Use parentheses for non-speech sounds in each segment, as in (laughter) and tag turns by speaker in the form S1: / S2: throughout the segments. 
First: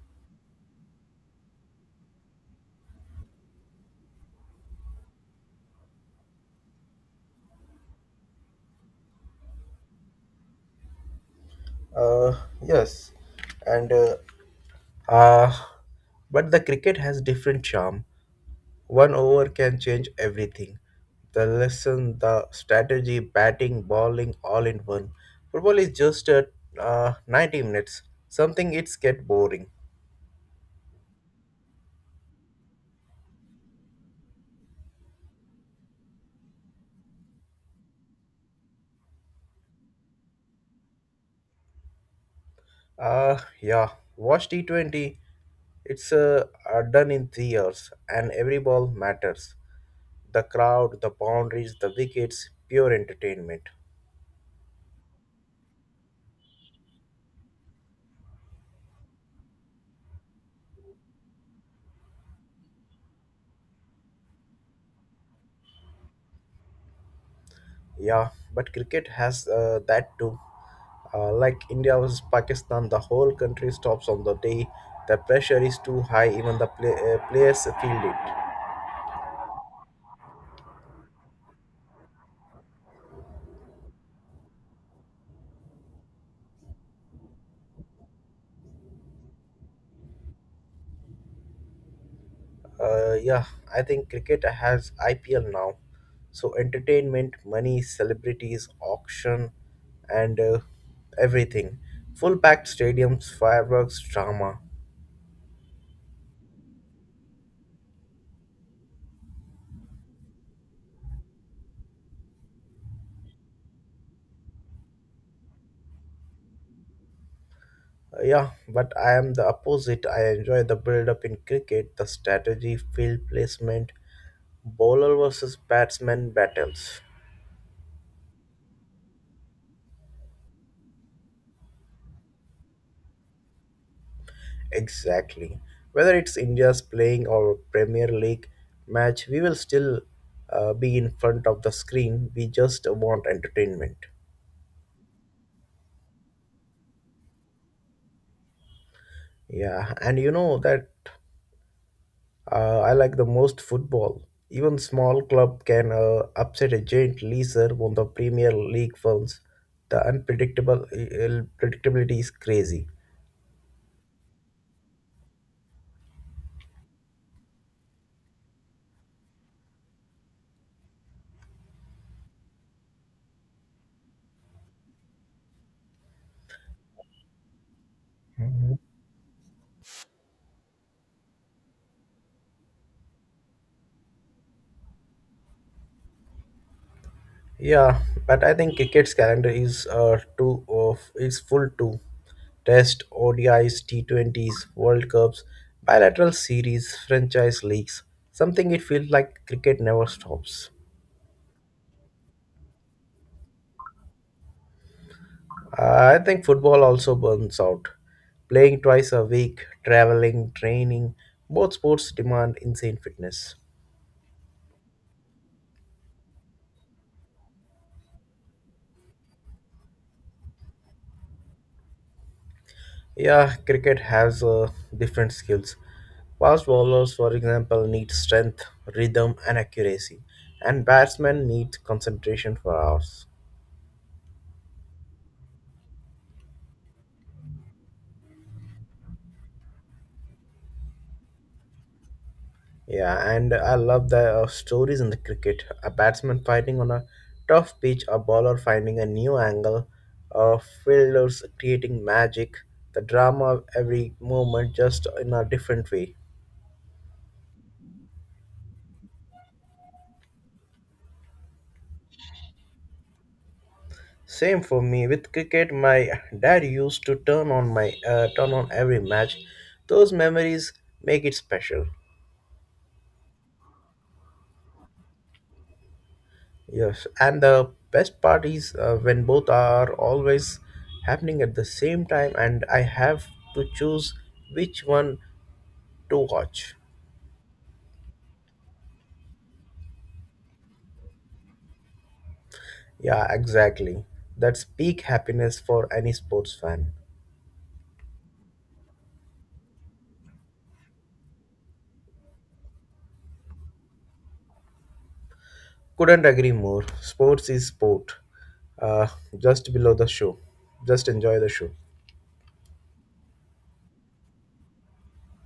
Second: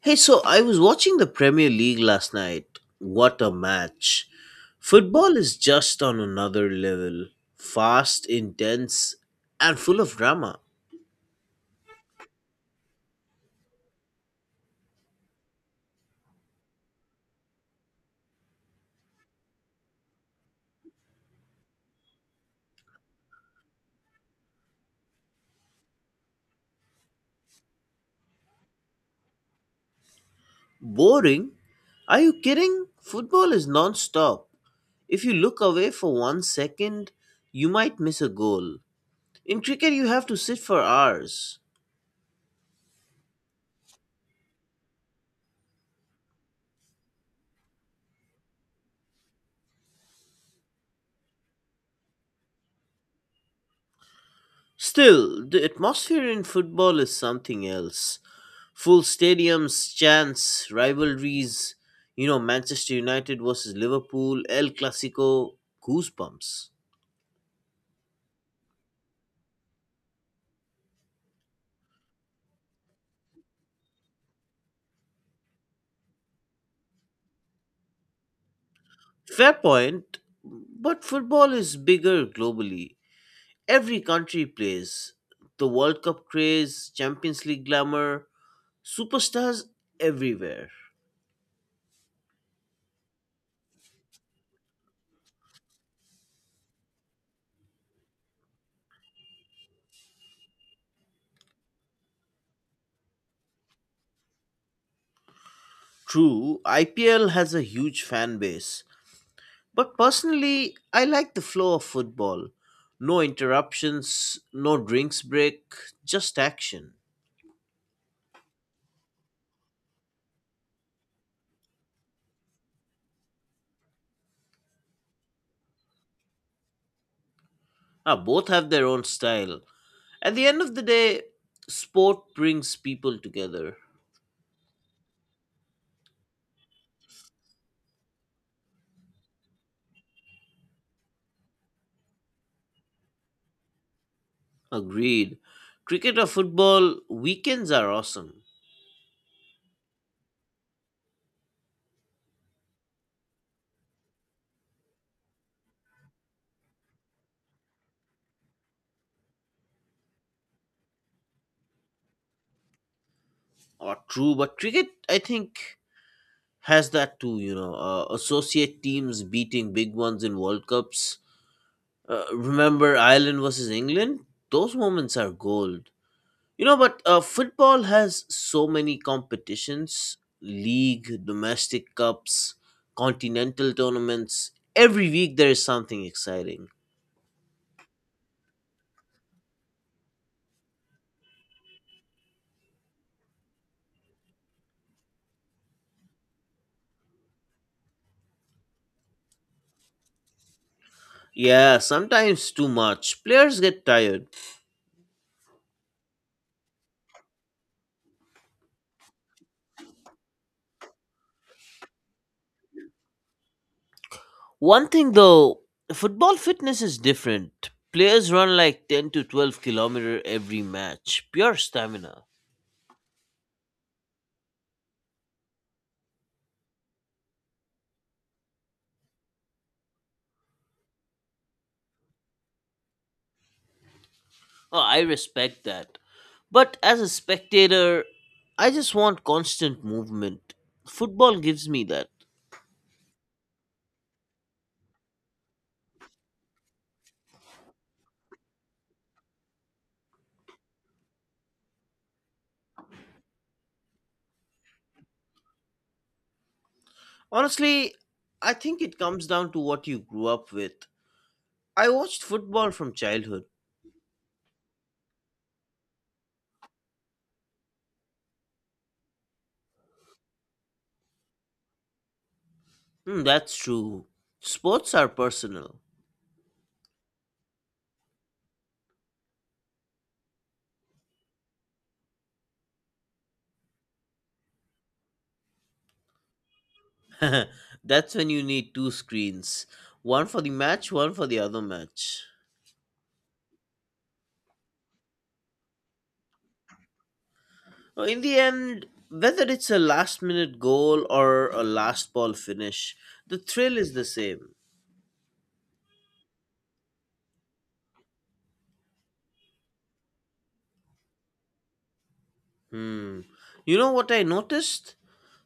S1: Hey, so I was watching the Premier League last night. What a match! Football is just on another level. Fast, intense, and full of drama.
S2: Uh, yes, and uh, but the cricket has different charm. One over can change everything. The lesson, the strategy, batting, bowling, all in one. Football is just 90 minutes. Something it's get boring.
S1: Boring? Are you kidding? Football is non stop. If you look away for 1 second, you might miss a goal. In cricket, you have to sit for hours.
S2: Yeah, watch T20. It's done in 3 years, and every ball matters. The crowd, the boundaries, the wickets, pure entertainment.
S1: Still, the atmosphere in football is something else. Full stadiums, chants, rivalries, Manchester United versus Liverpool, El Clasico, goosebumps.
S2: Yeah, but cricket has that too. Like India versus Pakistan, the whole country stops on the day. The pressure is too high, even the players feel it.
S1: Fair point, but football is bigger globally. Every country plays. The World Cup craze, Champions League glamour, superstars everywhere.
S2: Yeah, I think cricket has IPL now. So, entertainment, money, celebrities, auction, and everything. Full packed stadiums, fireworks, drama.
S1: True, IPL has a huge fan base, but personally, I like the flow of football. No interruptions, no drinks break, just action.
S2: Yeah, but I am the opposite. I enjoy the build up in cricket, the strategy, field placement, bowler versus batsman battles.
S1: Ah, both have their own style. At the end of the day, sport brings people together.
S2: Exactly. Whether it's India's playing or Premier League match, we will still be in front of the screen. We just want entertainment.
S1: Agreed. Cricket or football, weekends are awesome.
S2: Yeah, and you know that I like the most football. Even small club can upset a giant leaser on the Premier League firms. The unpredictable predictability is crazy.
S1: Or true, but cricket, I think, has that too. Associate teams beating big ones in World Cups. Remember Ireland versus England? Those moments are gold. But football has so many competitions league, domestic cups, continental tournaments. Every week there is something exciting.
S2: Yeah, but I think cricket's calendar is too of is full too. Test, ODIs, T20s, World Cups, bilateral series, franchise leagues. Something it feels like cricket never stops.
S1: Yeah, sometimes too much. Players get tired.
S2: I think football also burns out. Playing twice a week, traveling, training, both sports demand insane fitness.
S1: One thing though, football fitness is different. Players run like 10 to 12 kilometer every match. Pure stamina.
S2: Yeah, cricket has different skills. Fast bowlers, for example, need strength, rhythm, and accuracy, and batsmen need concentration for hours.
S1: Oh, I respect that. But as a spectator, I just want constant movement. Football gives me that.
S2: Yeah, and I love the stories in the cricket. A batsman fighting on a tough pitch, a bowler finding a new angle, uh, fielders creating magic, the drama of every moment just in a different way.
S1: Honestly, I think it comes down to what you grew up with. I watched football from childhood.
S2: Same for me with cricket. My dad used to turn on every match. Those memories make it special.
S1: Hmm, that's true. Sports are personal.
S2: Yes, and the best part is when both are always happening at the same time, and I have to choose which one to watch.
S1: (laughs) That's when you need two screens, one for the match, one for the other match.
S2: Yeah, exactly. That's peak happiness for any sports fan.
S1: In the end, whether it's a last minute goal or a last ball finish, the thrill is the same.
S2: Couldn't agree more. Sports is sport. Uh, just below the show. Just enjoy the show.
S1: Hmm. You know what I noticed?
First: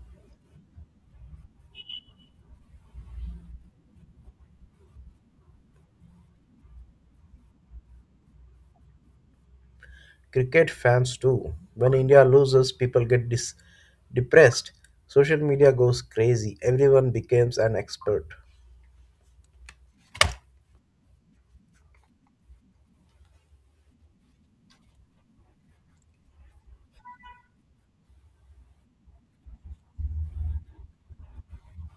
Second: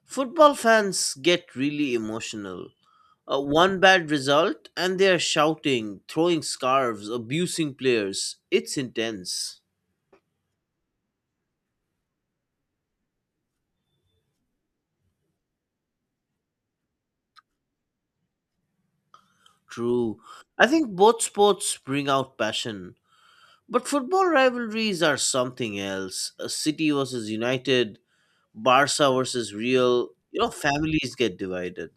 S1: Football fans get really emotional. One bad result, and they are shouting, throwing scarves, abusing players. It's intense.
S2: Cricket fans too. When India loses, people get depressed. Social media goes crazy. Everyone becomes an expert.
S1: True. I think both sports bring out passion. But football rivalries are something else. City versus United, Barca versus Real. Families get divided.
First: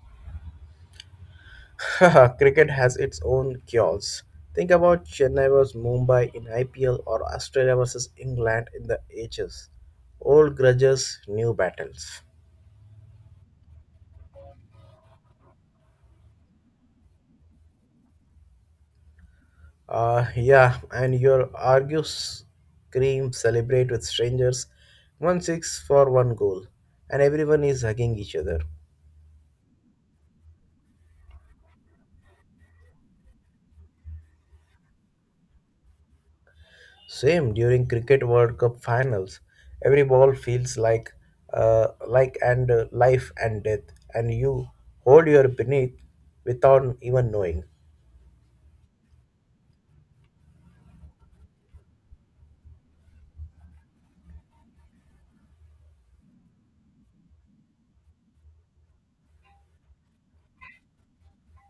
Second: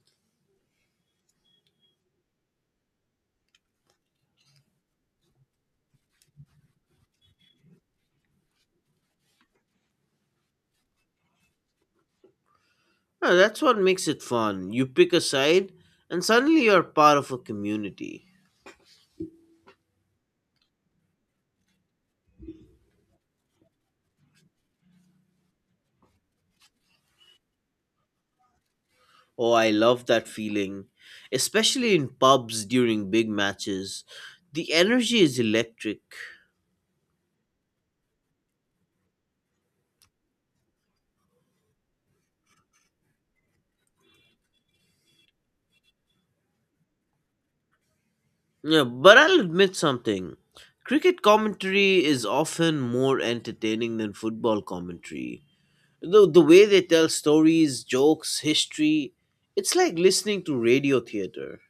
S2: (laughs) Cricket has its own chaos. Think about Chennai vs Mumbai in IPL or Australia vs England in the H's. Old grudges, new battles.
S1: That's what makes it fun. You pick a side, and suddenly you're part of a community.
S2: Yeah, and your argue scream celebrate with strangers. One six for one goal, and everyone is hugging each other.
S1: Oh, I love that feeling, especially in pubs during big matches. The energy is electric.
S2: Same during Cricket World Cup finals, every ball feels like and life and death, and you hold your beneath without even knowing.
S1: Yeah, but I'll admit something. Cricket commentary is often more entertaining than football commentary. The way they tell stories, jokes, history, it's like listening to radio theater.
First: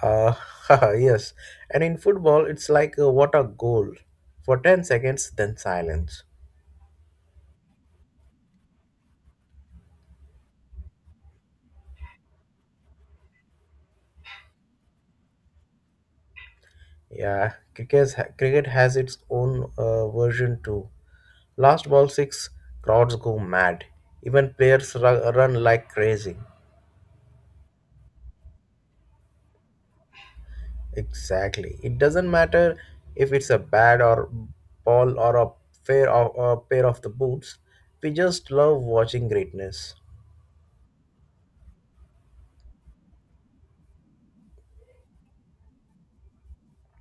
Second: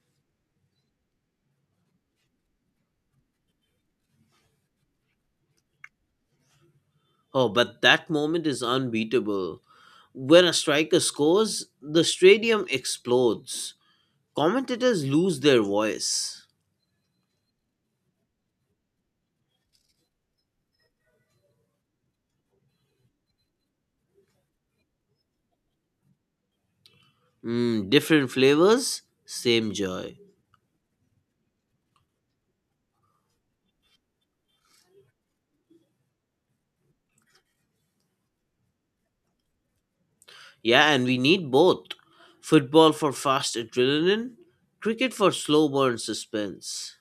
S2: Uh, (laughs) yes, and in football, it's like what a goal for 10 seconds, then silence.
S1: Oh, but that moment is unbeatable. When a striker scores, the stadium explodes. Commentators lose their voice.
S2: Yeah, cricket has its own version too. Last ball six, crowds go mad. Even players run like crazy.
S1: Mm, different flavors, same joy.
S2: Exactly. It doesn't matter if it's a bad or ball or a pair of the boots. We just love watching greatness.
S1: Yeah, and we need both. Football for fast adrenaline, cricket for slow burn suspense.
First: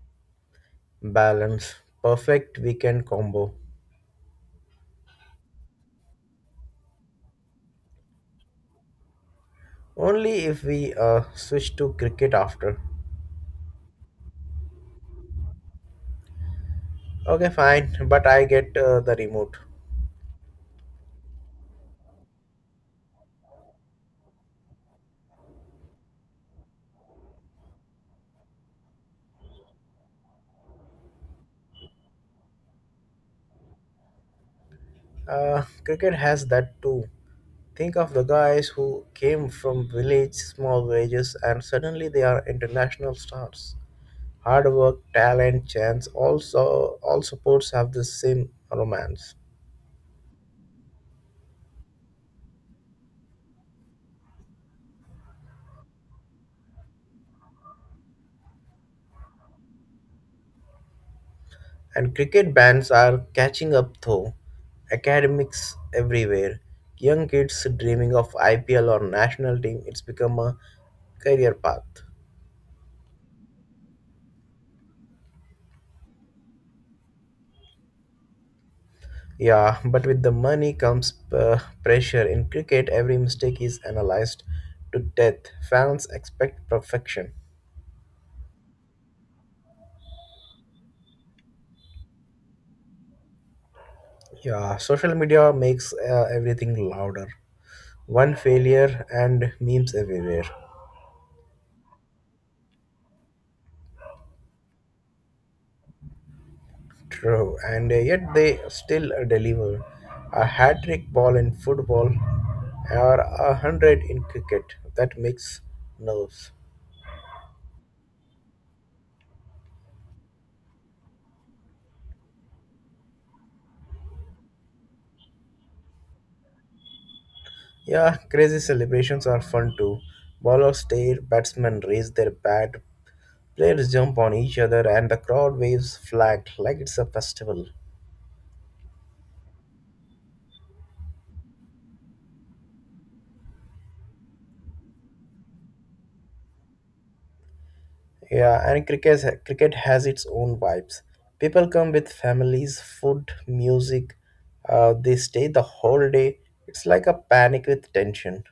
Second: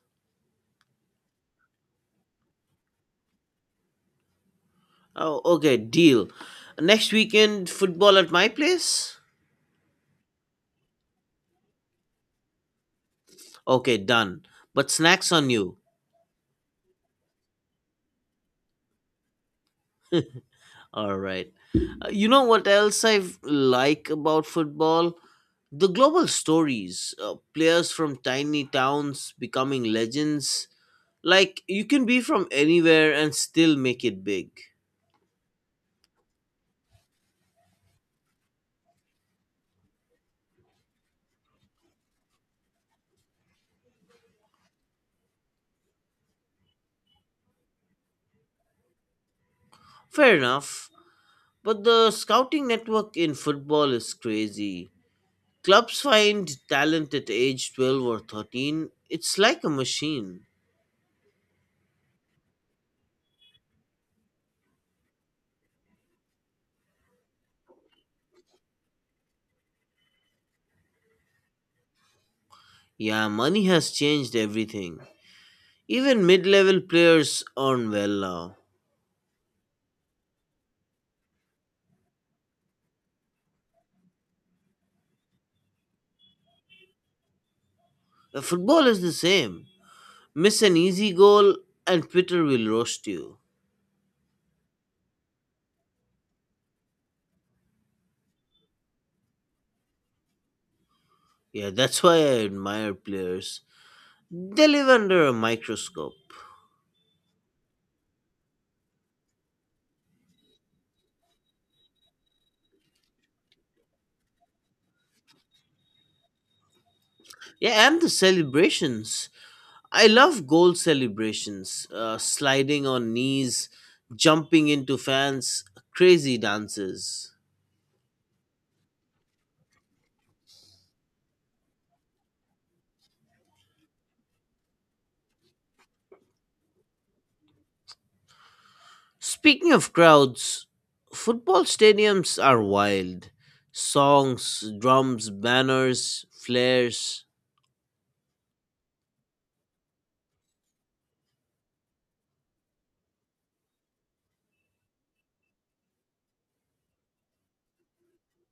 S2: Balance. Perfect weekend combo.
S1: Oh, okay, deal. Next weekend, football at my place?
S2: Only if we switch to cricket after.
S1: Okay, done. But snacks on you.
S2: Okay, fine, but I get the remote.
S1: All right. You know what else I like about football? The global stories. Players from tiny towns becoming legends. Like, you can be from anywhere and still make it big.
S2: Cricket has that too. Think of the guys who came from village, small villages, and suddenly they are international stars. Hard work, talent, chance, also all sports have the same romance.
S1: Fair enough, but the scouting network in football is crazy. Clubs find talent at age 12 or 13. It's like a machine.
S2: And cricket bans are catching up though. Academics everywhere. Young kids dreaming of IPL or national team, it's become a career path.
S1: Yeah, money has changed everything. Even mid level players earn well now.
S2: Yeah, but with the money comes pressure. In cricket, every mistake is analyzed to death. Fans expect perfection.
S1: Football is the same. Miss an easy goal, and Twitter will roast you.
S2: Yeah, social media makes everything louder. One failure and memes everywhere.
S1: Yeah, that's why I admire players. They live under a microscope.
S2: True, and yet they still deliver a hat trick ball in football or a hundred in cricket. That makes nerves.
S1: Yeah, and the celebrations. I love goal celebrations, sliding on knees, jumping into fans, crazy dances.
S2: Yeah, crazy celebrations are fun too. Ballers stare, batsmen raise their bat, players jump on each other, and the crowd waves flag like it's a festival.
S1: Speaking of crowds, football stadiums are wild. Songs, drums, banners, flares.
S2: Yeah, and cricket has its own vibes. People come with families, food, music. They stay the whole day. It's like a panic with tension.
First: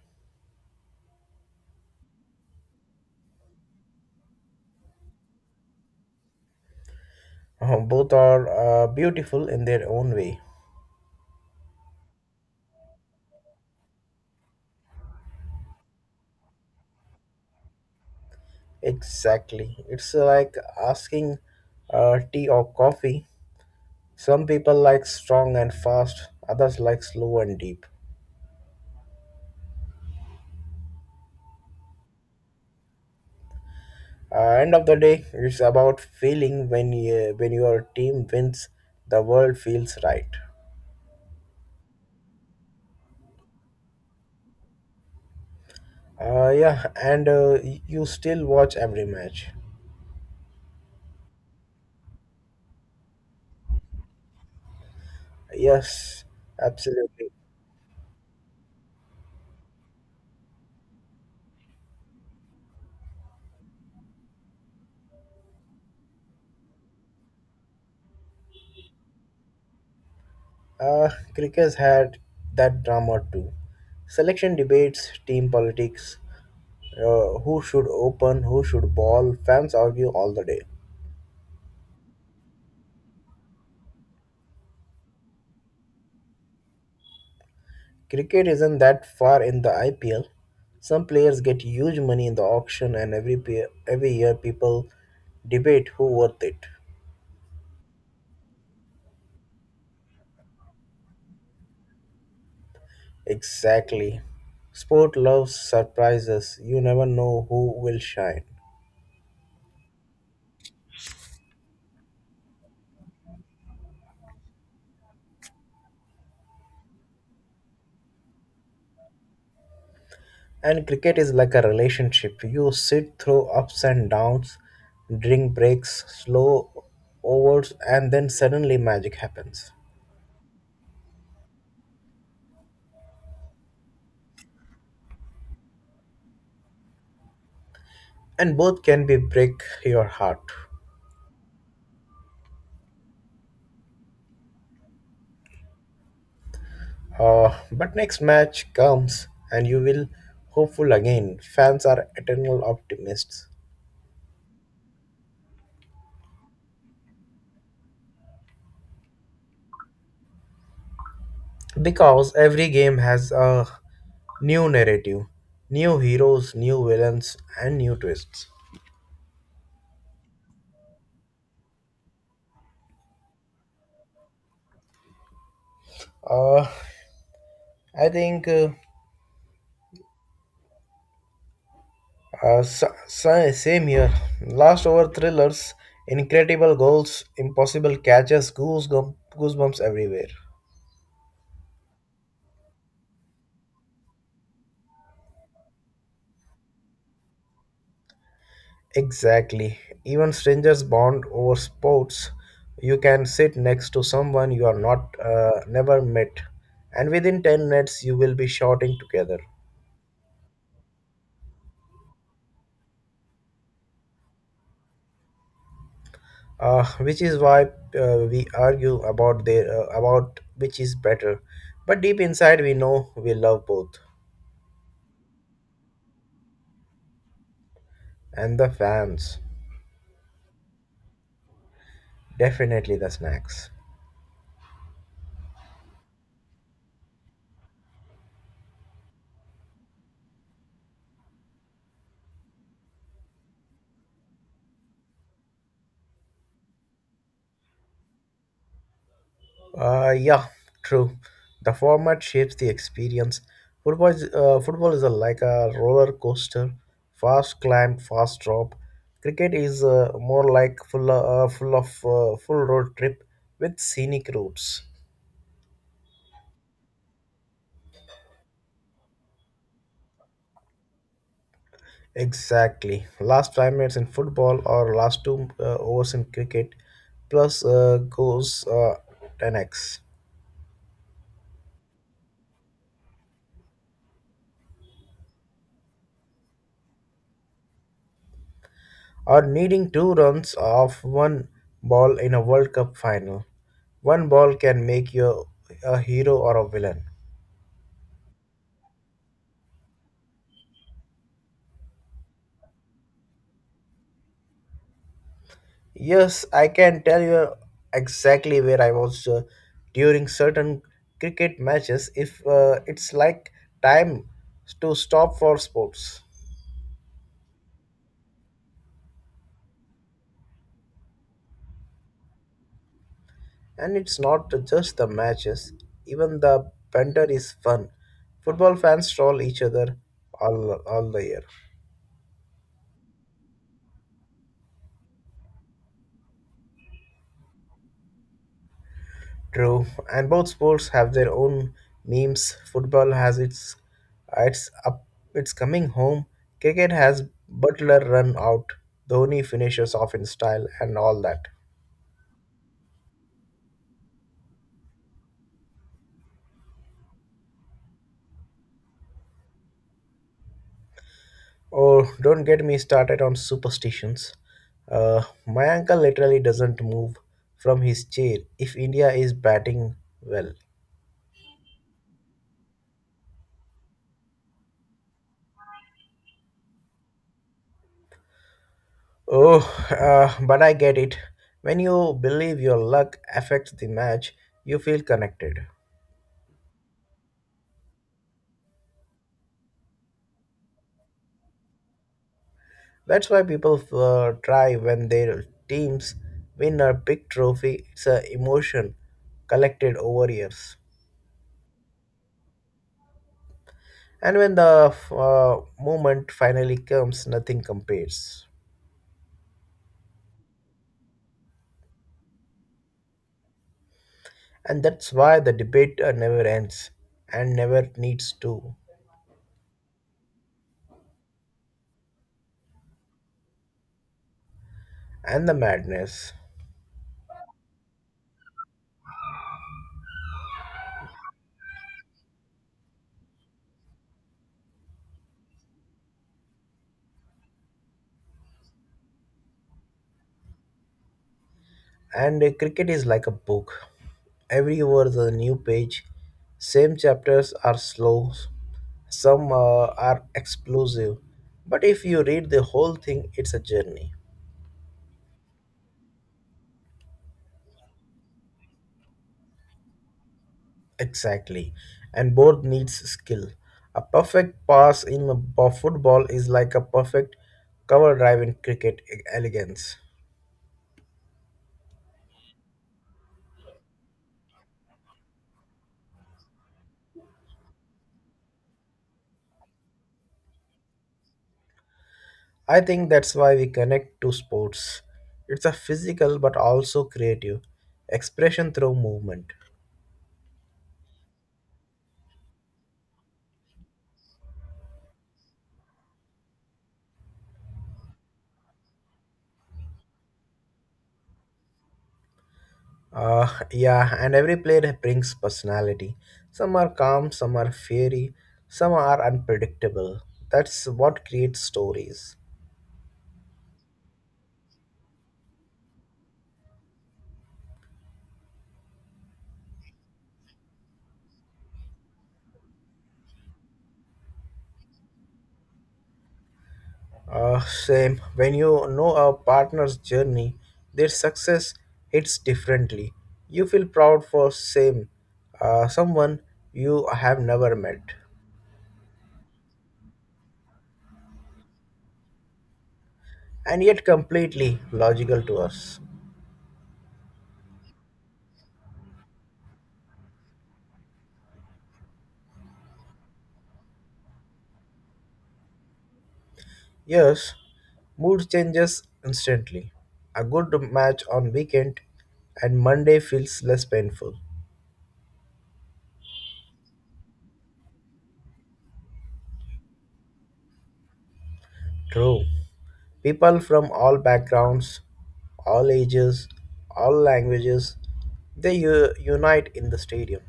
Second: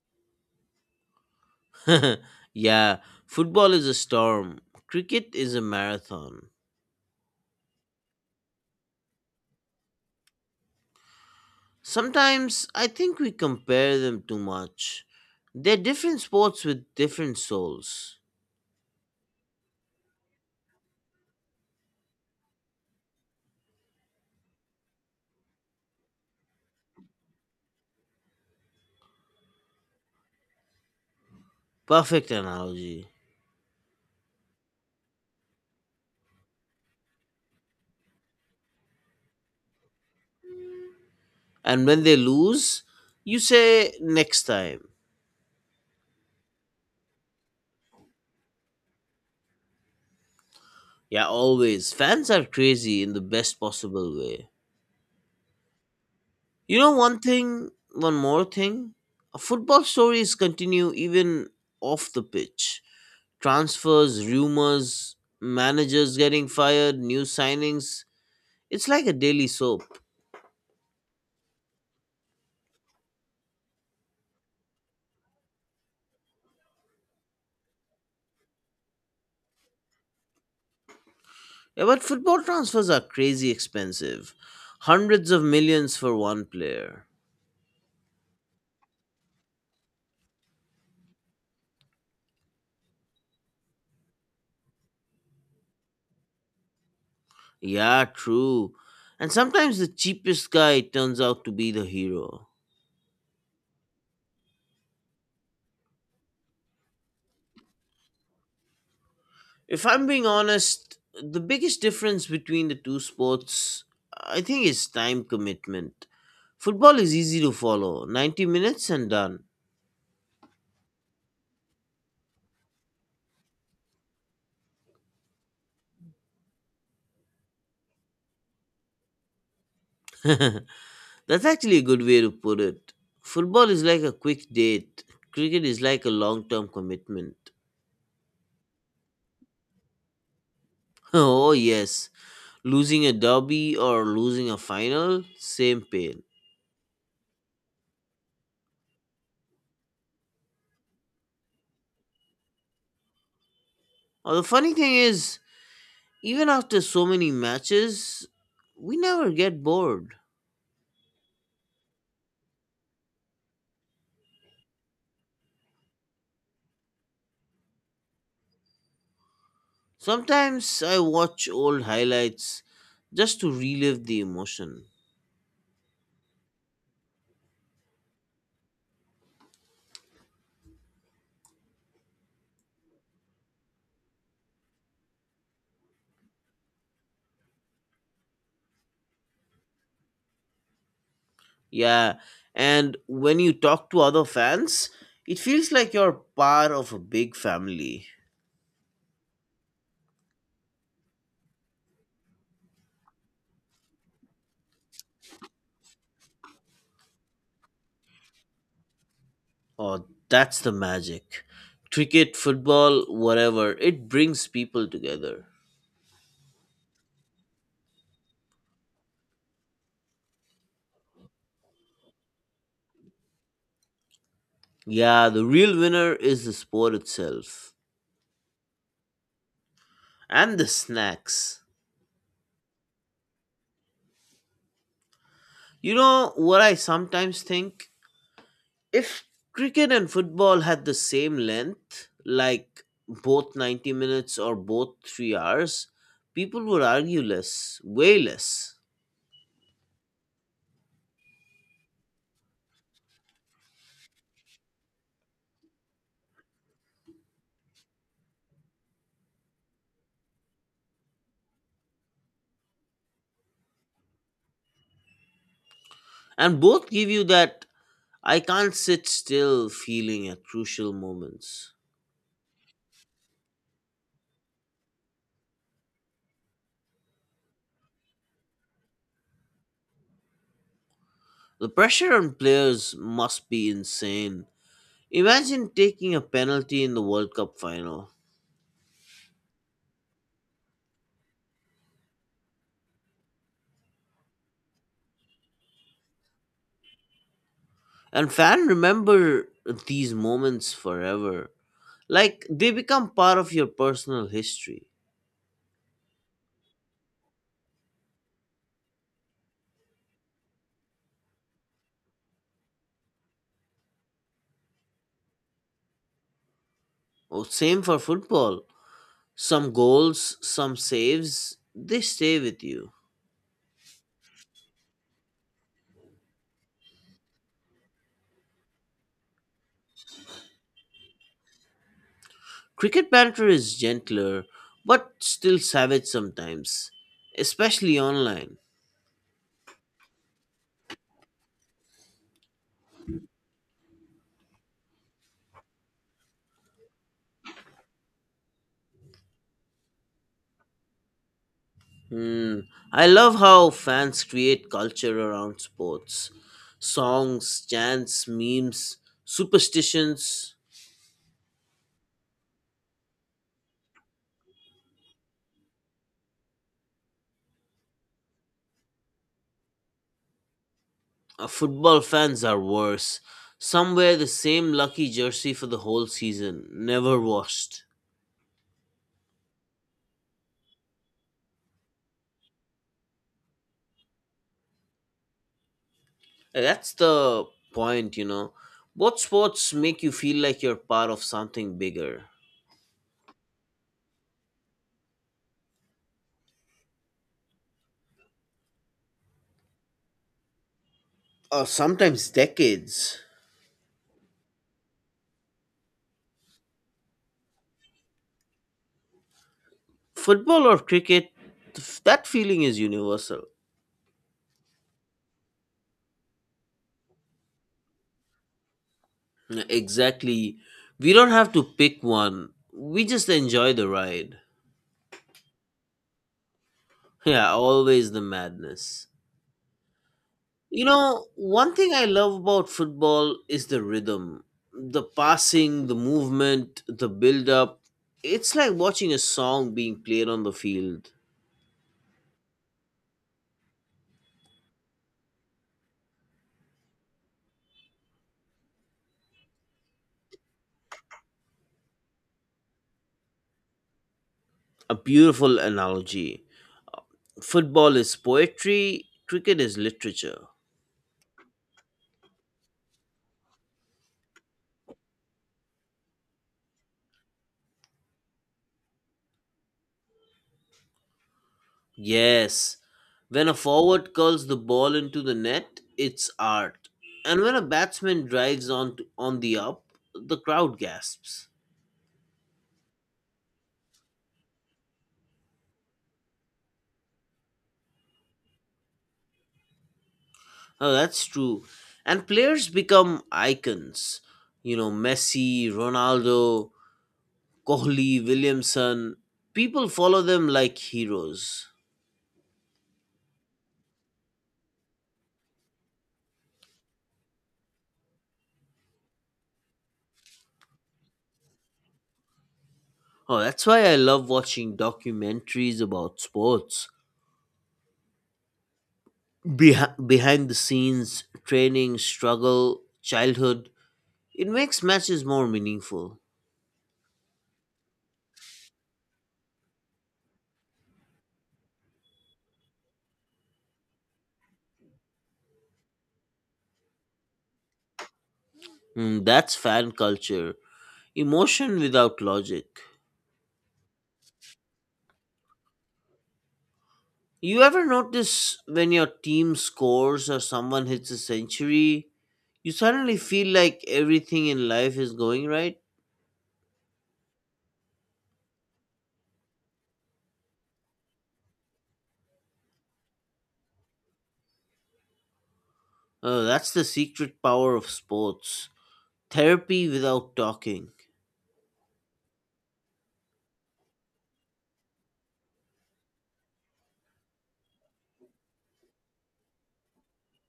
S1: (laughs) Yeah, football is a storm, cricket is a marathon.
S2: Both are beautiful in their own way.
S1: Sometimes I think we compare them too much. They're different sports with different souls.
S2: Exactly. It's like asking tea or coffee. Some people like strong and fast, others like slow and deep.
S1: Perfect analogy.
S2: End of the day, it's about feeling when when your team wins, the world feels right.
S1: And when they lose, you say next time.
S2: Yeah, and you still watch every match.
S1: Yeah, always. Fans are crazy in the best possible way.
S2: Yes,
S1: One
S2: absolutely.
S1: thing, one more thing. Football stories continue even off the pitch. Transfers, rumors, managers getting fired, new signings. It's like a daily soap.
S2: Cricket's had that drama too. Selection debates, team politics, who should open, who should ball, fans argue all the day.
S1: Yeah, but football transfers are crazy expensive. Hundreds of millions for one player.
S2: Cricket isn't that far in the IPL. Some players get huge money in the auction, and every year people debate who worth it.
S1: Yeah, true. And sometimes the cheapest guy turns out to be the hero.
S2: Exactly. Sport loves surprises. You never know who will shine.
S1: If I'm being honest, the biggest difference between the two sports, I think, is time commitment. Football is easy to follow 90 minutes and done.
S2: And cricket is like a relationship. You sit through ups and downs, drink breaks, slow overs, and then suddenly magic happens.
S1: (laughs) That's actually a good way to put it. Football is like a quick date, cricket is like a long term commitment.
S2: And both can be break your heart.
S1: (laughs) Oh, yes, losing a derby or losing a final, same pain.
S2: But next match comes and you will hopeful again. Fans are eternal optimists
S1: Or the funny thing is, even after so many matches, we never get bored.
S2: because every game has a new narrative, new heroes, new villains, and new twists.
S1: Sometimes I watch old highlights just to relive the emotion.
S2: Uh, I think same here. Last over thrillers, incredible goals, impossible catches, goosebumps everywhere.
S1: Yeah, and when you talk to other fans, it feels like you're part of a big family.
S2: Exactly. Even strangers bond over sports. You can sit next to someone you are not never met, and within 10 minutes you will be shouting together.
S1: Oh, that's the magic. Cricket, football, whatever, it brings people together.
S2: Which is why we argue about their about which is better. But deep inside we know we love both.
S1: Yeah, the real winner is the sport itself
S2: And the fans,
S1: and the snacks.
S2: definitely the snacks.
S1: You know what I sometimes think? If cricket and football had the same length, like both 90 minutes or both 3 hours, people would argue less, way less.
S2: Yeah, true. The format shapes the experience. Football is like a roller coaster, fast climb, fast drop. Cricket is more like full road trip with scenic routes.
S1: And both give you that I can't sit still feeling at crucial moments.
S2: Exactly. Last 5 minutes in football or last two overs in cricket, plus goes 10x.
S1: The pressure on players must be insane. Imagine taking a penalty in the World Cup final.
S2: Or needing 2 runs off one ball in a World Cup final. One ball can make you a hero or a villain.
S1: And fan remember these moments forever. Like they become part of your personal history.
S2: Yes, I can tell you exactly where I was during certain cricket matches. If It's like time to stop for sports,
S1: Oh, same for football. Some goals, some saves, they stay with you.
S2: and it's not just the matches. Even the banter is fun. Football fans troll each other all the year.
S1: Cricket banter is gentler, but still savage sometimes, especially online.
S2: True, and both sports have their own memes. Football has its up its coming home. Cricket has Butler run out, Dhoni finishes off in style, and all that.
S1: Hmm. I love how fans create culture around sports. Songs, chants, memes, superstitions.
S2: Oh, don't get me started on superstitions. My uncle literally doesn't move from his chair if India is batting well.
S1: Football fans are worse. Some wear the same lucky jersey for the whole season, never washed.
S2: Oh, but I get it. When you believe your luck affects the match, you feel connected.
S1: That's the point. What sports make you feel like you're part of something bigger?
S2: That's why people try when their teams win a big trophy. It's an emotion collected over years.
S1: Or sometimes decades.
S2: And when the moment finally comes, nothing compares.
S1: Football or cricket, that feeling is universal.
S2: And that's why the debate never ends and never needs to.
S1: Exactly. We don't have to pick one, we just enjoy the ride. (laughs)
S2: And the madness.
S1: Yeah, always the madness. One thing I love about football is the rhythm, the passing, the movement, the build up. It's like watching a song being played on the field.
S2: And cricket is like a book. Every over a new page. Same chapters are slow, some are explosive. But if you read the whole thing, it's a journey.
S1: A beautiful analogy. Football is poetry, cricket is literature.
S2: Exactly. And both needs skill. A perfect pass in a football is like a perfect cover drive in cricket elegance.
S1: Yes, when a forward curls the ball into the net, it's art. And when a batsman drives on the up, the crowd gasps.
S2: I think that's why we connect to sports. It's a physical but also creative expression through movement.
S1: Oh, that's true. And players become icons. Messi, Ronaldo, Kohli, Williamson. People follow them like heroes.
S2: Uh, yeah, and every player brings personality. Some are calm, some are fiery, some are unpredictable. That's what creates stories.
S1: Oh, that's why I love watching documentaries about sports. Behind the scenes training struggle childhood, it makes matches more meaningful.
S2: Same, when you know a partner's journey, their success hits differently. You feel proud for same someone you have never met,
S1: Mm, that's fan culture, emotion without logic.
S2: and yet completely logical to us.
S1: You ever notice when your team scores or someone hits a century, you suddenly feel like everything in life is going right?
S2: Yes, mood changes instantly. A good match on weekend and Monday feels less painful.
S1: Oh, that's the secret power of sports, therapy without talking.
S2: True. People from all backgrounds, all ages, all languages, they unite in the stadium.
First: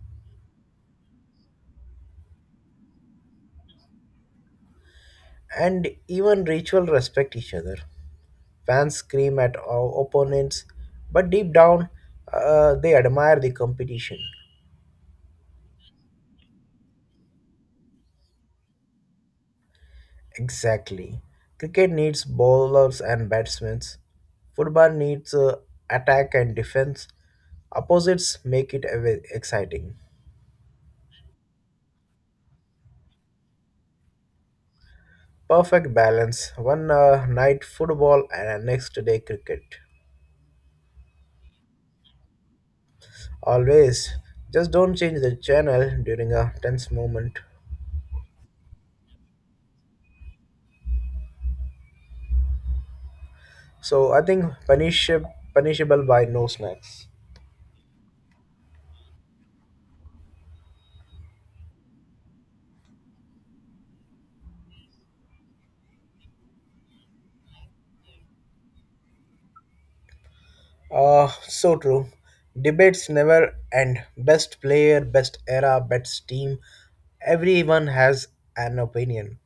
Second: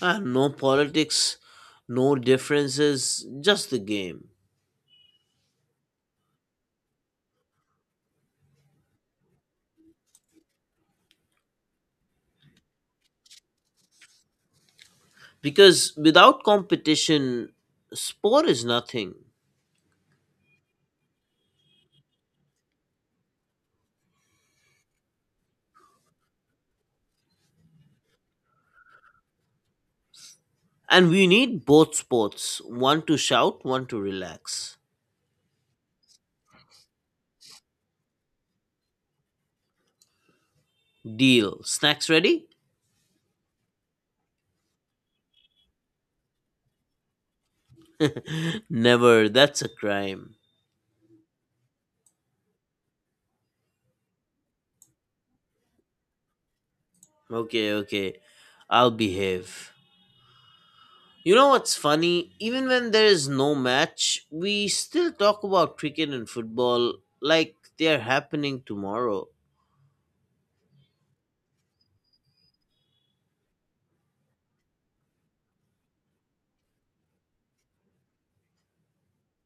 S1: And no politics, no differences, just the game.
S2: And even ritual respect each other. Fans scream at our opponents, but deep down, they admire the competition.
S1: Because without competition sport is nothing.
S2: Exactly. Cricket needs bowlers and batsmen. Football needs attack and defense. Opposites make it exciting.
S1: And we need both sports, one to shout, one to relax.
S2: Perfect balance. One night football and a next day cricket.
S1: Deal, snacks ready.
S2: Always. Just don't change the channel during a tense moment.
S1: (laughs) Never, that's a crime.
S2: So I think punishable by no snacks.
S1: Okay, okay, I'll behave. You know what's funny, even when there is no match we still talk about cricket and football like they're happening tomorrow.
S2: So true. Debates never end. Best player, best era, best team. Everyone has an opinion.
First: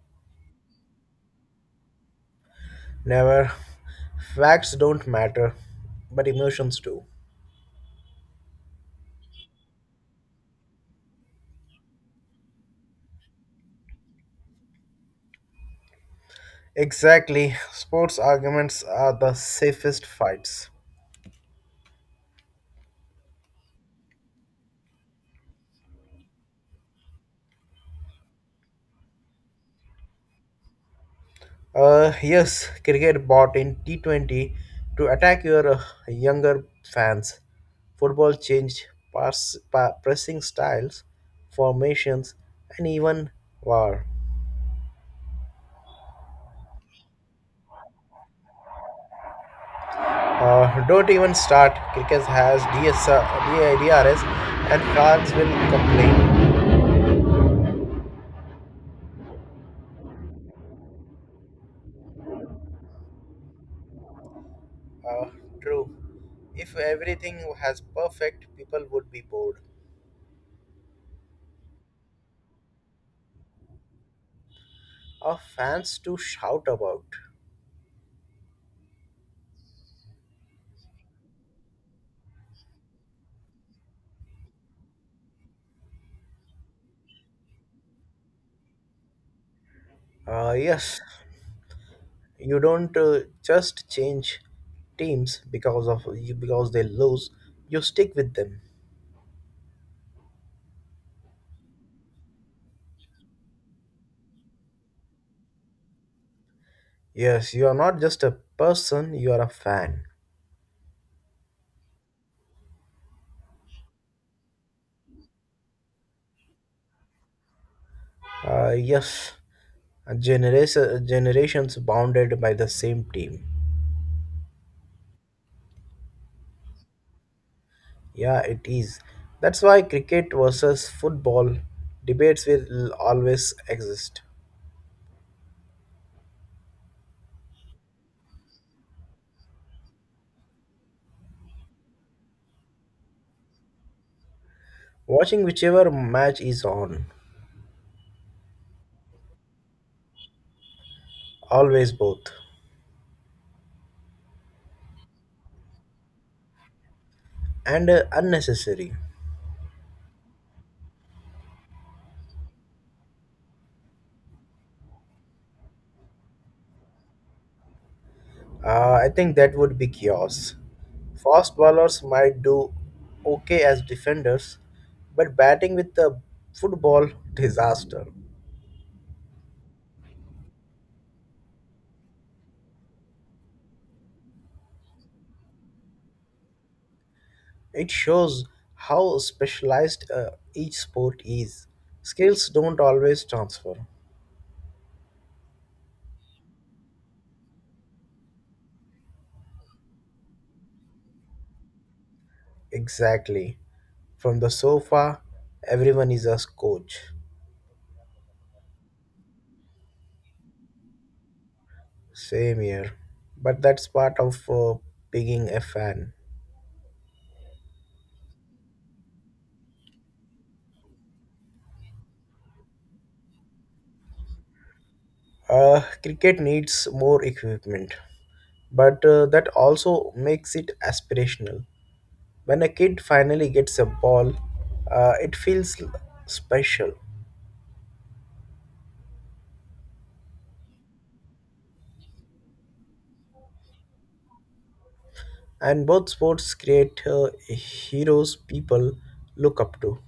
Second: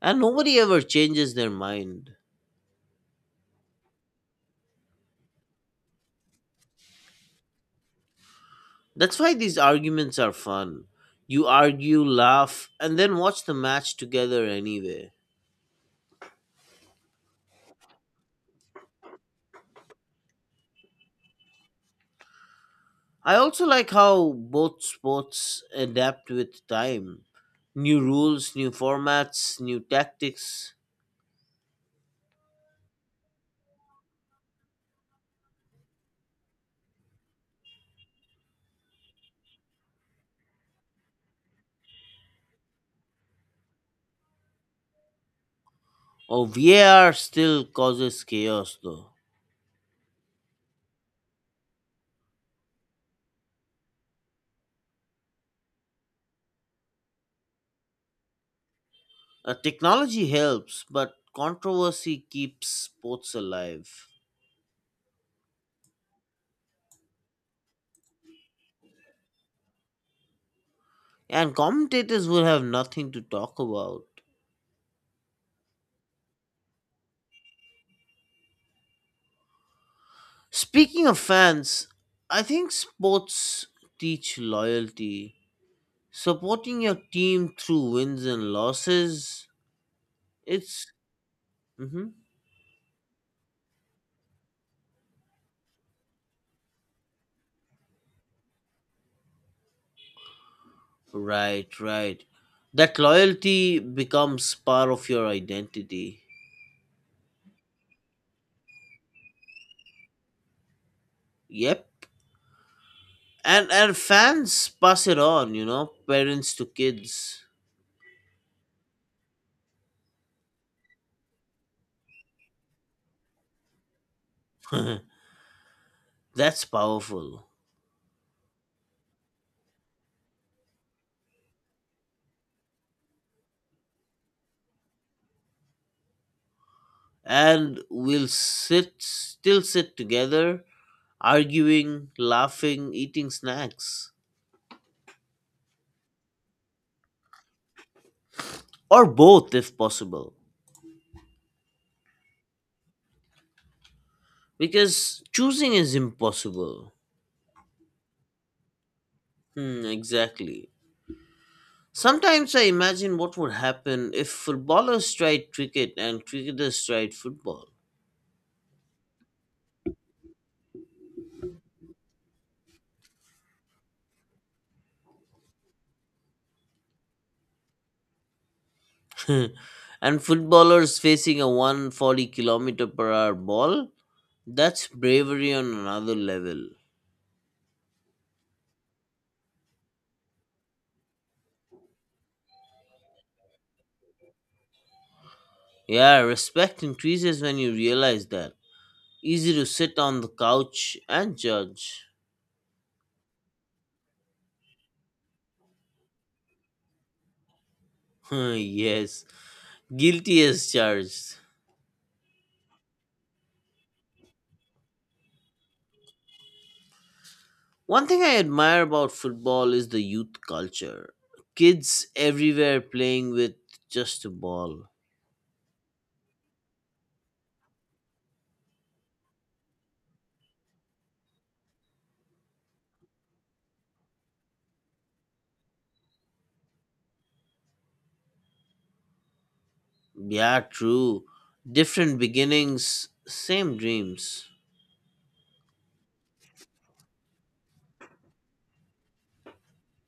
S1: And nobody ever changes their mind.
S2: Never. Facts don't matter, but emotions do.
S1: That's why these arguments are fun. You argue, laugh, and then watch the match together anyway.
S2: Exactly. Sports arguments are the safest fights.
S1: I also like how both sports adapt with time. New rules, new formats, new tactics.
S2: Yes, cricket bought in T20 to attack your younger fans. Football changed pressing styles, formations, and even war.
S1: Oh, VAR still causes chaos though.
S2: Don't even start. Kickers has DS, and France will complain.
S1: Technology helps, but controversy keeps sports alive.
S2: Uh, True. If everything has perfect, people would be bored.
S1: And commentators will have nothing to talk about.
S2: Our fans to shout about.
S1: Speaking of fans, I think sports teach loyalty. Supporting your team through wins and losses, it's
S2: Yes,
S1: Mhm.
S2: you don't just change teams because they lose. You stick with them.
S1: Right, right. That loyalty becomes part of your identity.
S2: Yes, you are not just a person. You are a fan.
S1: Yep. And fans pass it on, parents to kids.
S2: Yes, generations bounded by the same team.
S1: (laughs) That's powerful.
S2: Yeah, it is. That's why cricket versus football debates will always exist.
S1: And we'll sit still sit together, arguing, laughing, eating snacks.
S2: Watching whichever match is on,
S1: Or both, if possible.
S2: always both,
S1: Because choosing is impossible.
S2: and unnecessary.
S1: Hmm, exactly. Sometimes I imagine what would happen if footballers tried cricket and cricketers tried football.
S2: I think that would be chaos. Fast bowlers might do okay as defenders, but batting with the football (laughs) disaster.
S1: (laughs) And footballers facing a 140 kilometer per hour ball? That's bravery on another level.
S2: It shows how specialized each sport is. Skills don't always transfer.
S1: Yeah, respect increases when you realize that. Easy to sit on the couch and judge.
S2: Exactly. From the sofa, everyone is a coach.
S1: (laughs) Yes, guilty as charged.
S2: Same here. But that's part of being a fan.
S1: One thing I admire about football is the youth culture. Kids everywhere playing with just a ball.
S2: Cricket needs more equipment, but that also makes it aspirational. When a kid finally gets a ball, it feels special.
S1: Yeah, true. Different beginnings, same dreams.
S2: And both sports create heroes people look up to.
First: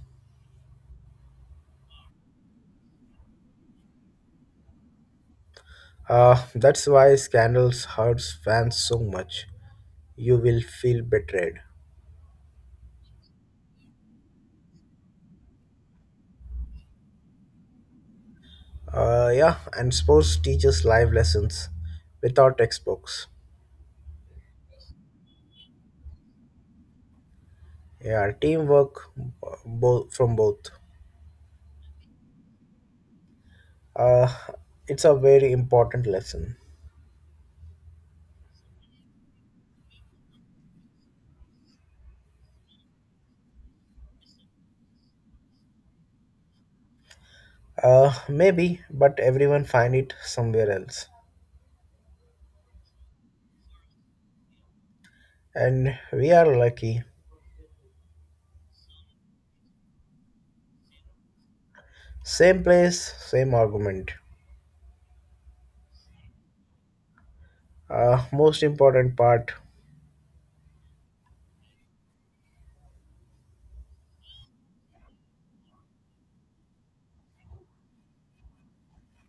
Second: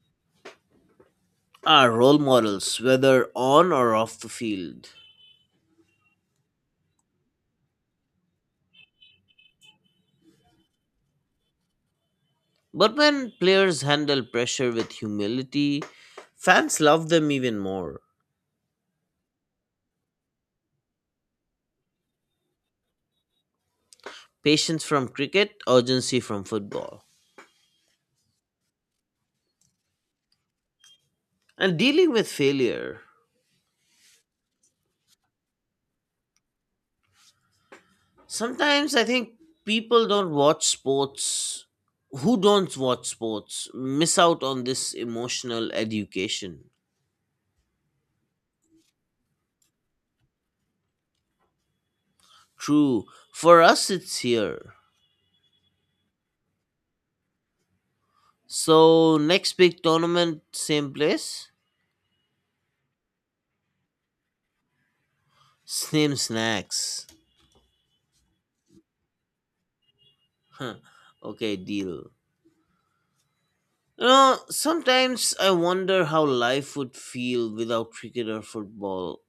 S1: Are role models, whether on or off the field.
S2: That's why scandals hurts fans so much. You will feel betrayed.
S1: But when players handle pressure with humility, fans love them even more.
S2: Yeah, and sports teaches live lessons without textbooks.
S1: Patience from cricket, urgency from football.
S2: Yeah, teamwork both from both.
S1: And dealing with failure.
S2: Uh, it's a very important lesson.
S1: Sometimes I think people don't watch sports who don't watch sports miss out on this emotional education.
S2: Maybe, but everyone find it somewhere else.
S1: True. For us it's here.
S2: And we are lucky.
S1: So next big tournament same place,
S2: Same place, same argument.
S1: same snacks.
S2: Most important part,
S1: Huh. Okay, deal. Sometimes I wonder how life would feel without cricket or football.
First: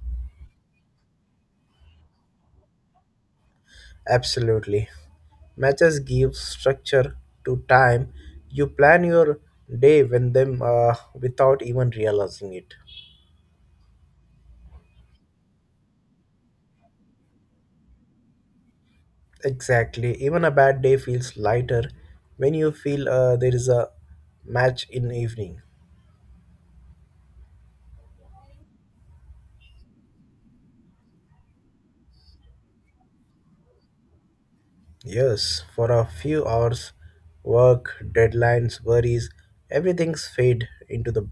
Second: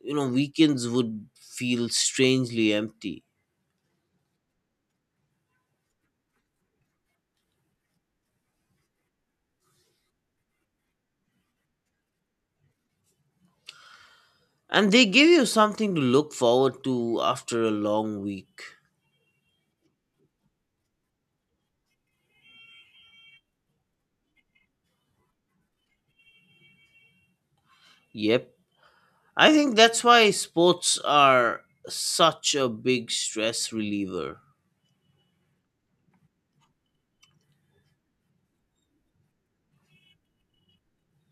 S1: Weekends would feel strangely empty.
S2: absolutely. Matches give structure to time. You plan your day when them without even realizing it.
S1: And they give you something to look forward to after a long week.
S2: Exactly. Even a bad day feels lighter when you feel there is a match in evening.
S1: Yep. I think that's why sports are such a big stress reliever.
S2: Yes, for a few hours, work, deadlines, worries, everything's fade into the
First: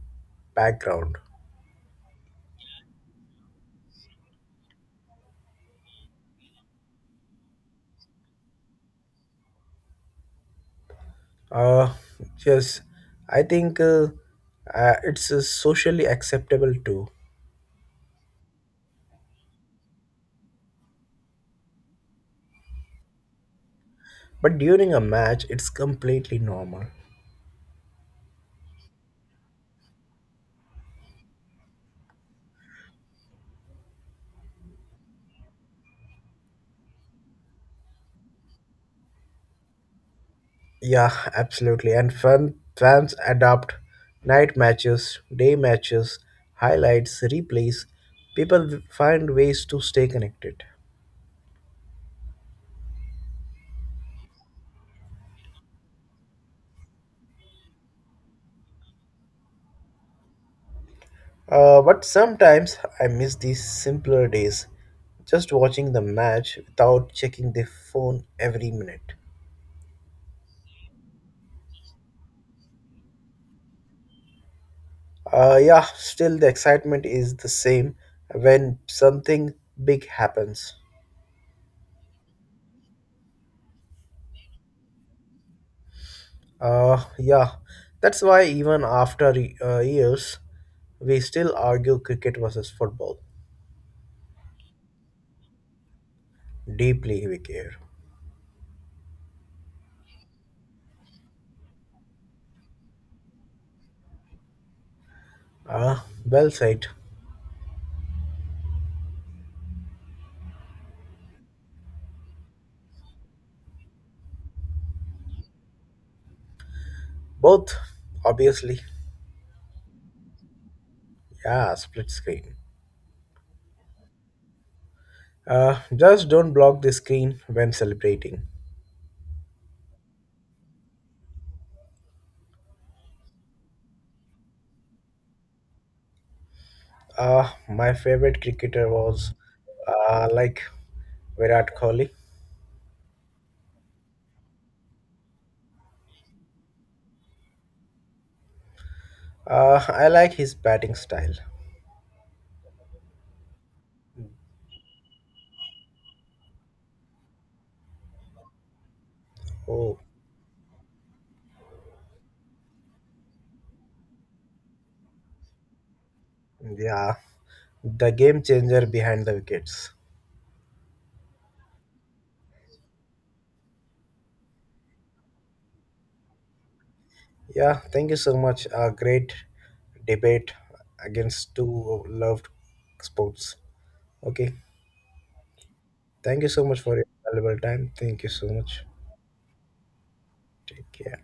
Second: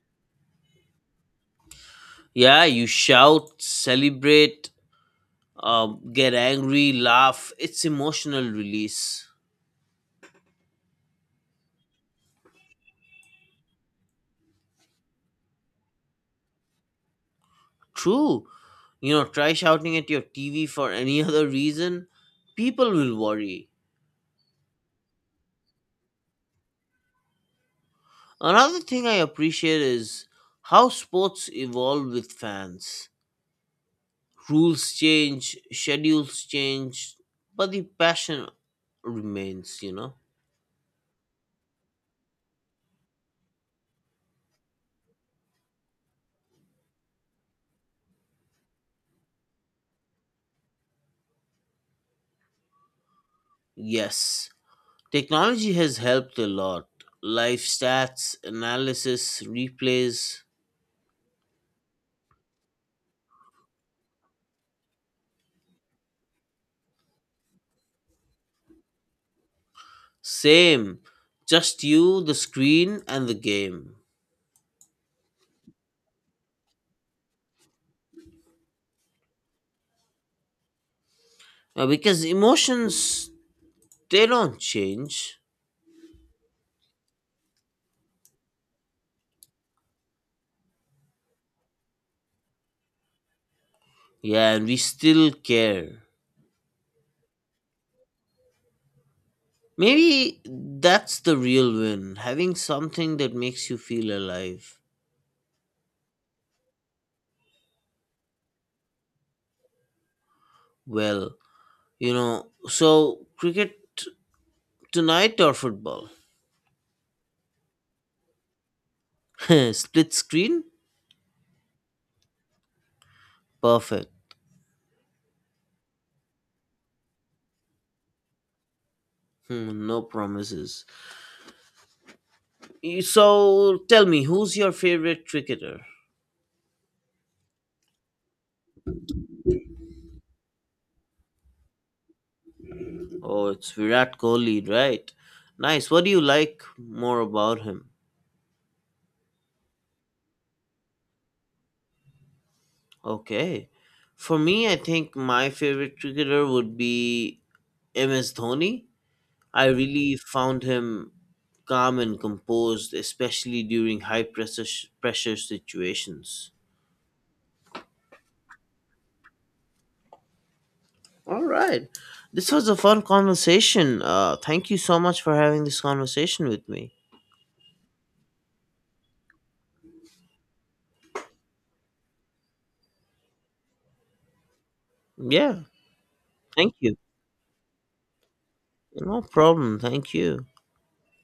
S2: background.
S1: Yeah, you shout, celebrate, get angry, laugh. It's emotional release.
S2: Uh, yes, I think it's socially acceptable too.
S1: True. Try shouting at your TV for any (laughs) other reason. People will worry.
S2: But during a match, it's completely normal.
S1: Another thing I appreciate is how sports evolve with fans. Rules change, schedules change, but the passion remains, you know?
S2: Yeah, absolutely. And fans adapt night matches, day matches, highlights, replays. People find ways to stay connected.
S1: Yes, technology has helped a lot. Life stats, analysis, replays,
S2: But sometimes I miss these simpler days, just watching the match without checking the phone every minute.
S1: same. Just you, the screen, and the game.
S2: Yeah, still the excitement is the same when something big happens.
S1: Because emotions, they don't change.
S2: Yeah, that's why even after years, we still argue cricket versus football.
S1: Yeah, and we still care.
S2: Deeply we care.
S1: Maybe that's the real win, having something that makes you feel alive.
S2: Ah, well said.
S1: Well, so cricket tonight or football?
S2: Both, obviously.
S1: (laughs) Split screen?
S2: Yeah, split screen.
S1: Perfect.
S2: Just don't block the screen when celebrating.
S1: Hmm, no promises. So tell me, who's your favorite cricketer?
S2: My favorite cricketer was like Virat Kohli.
S1: Oh, it's Virat Kohli, right? Nice. What do you like more about him?
S2: I like his batting style.
S1: Okay. For me, I think my favorite cricketer would be MS Dhoni. I
S2: Oh,
S1: really found him calm and composed, especially during high pressure situations.
S2: yeah, the game changer behind the wickets.
S1: All right. This was a fun conversation. Thank you so much for having this conversation with me.
S2: Yeah, thank you so much. A great debate against two loved sports. Okay,
S1: Yeah,
S2: thank you so
S1: thank
S2: much for
S1: you.
S2: your valuable time. Thank you so much.
S1: No problem. Thank you.
S2: Take care.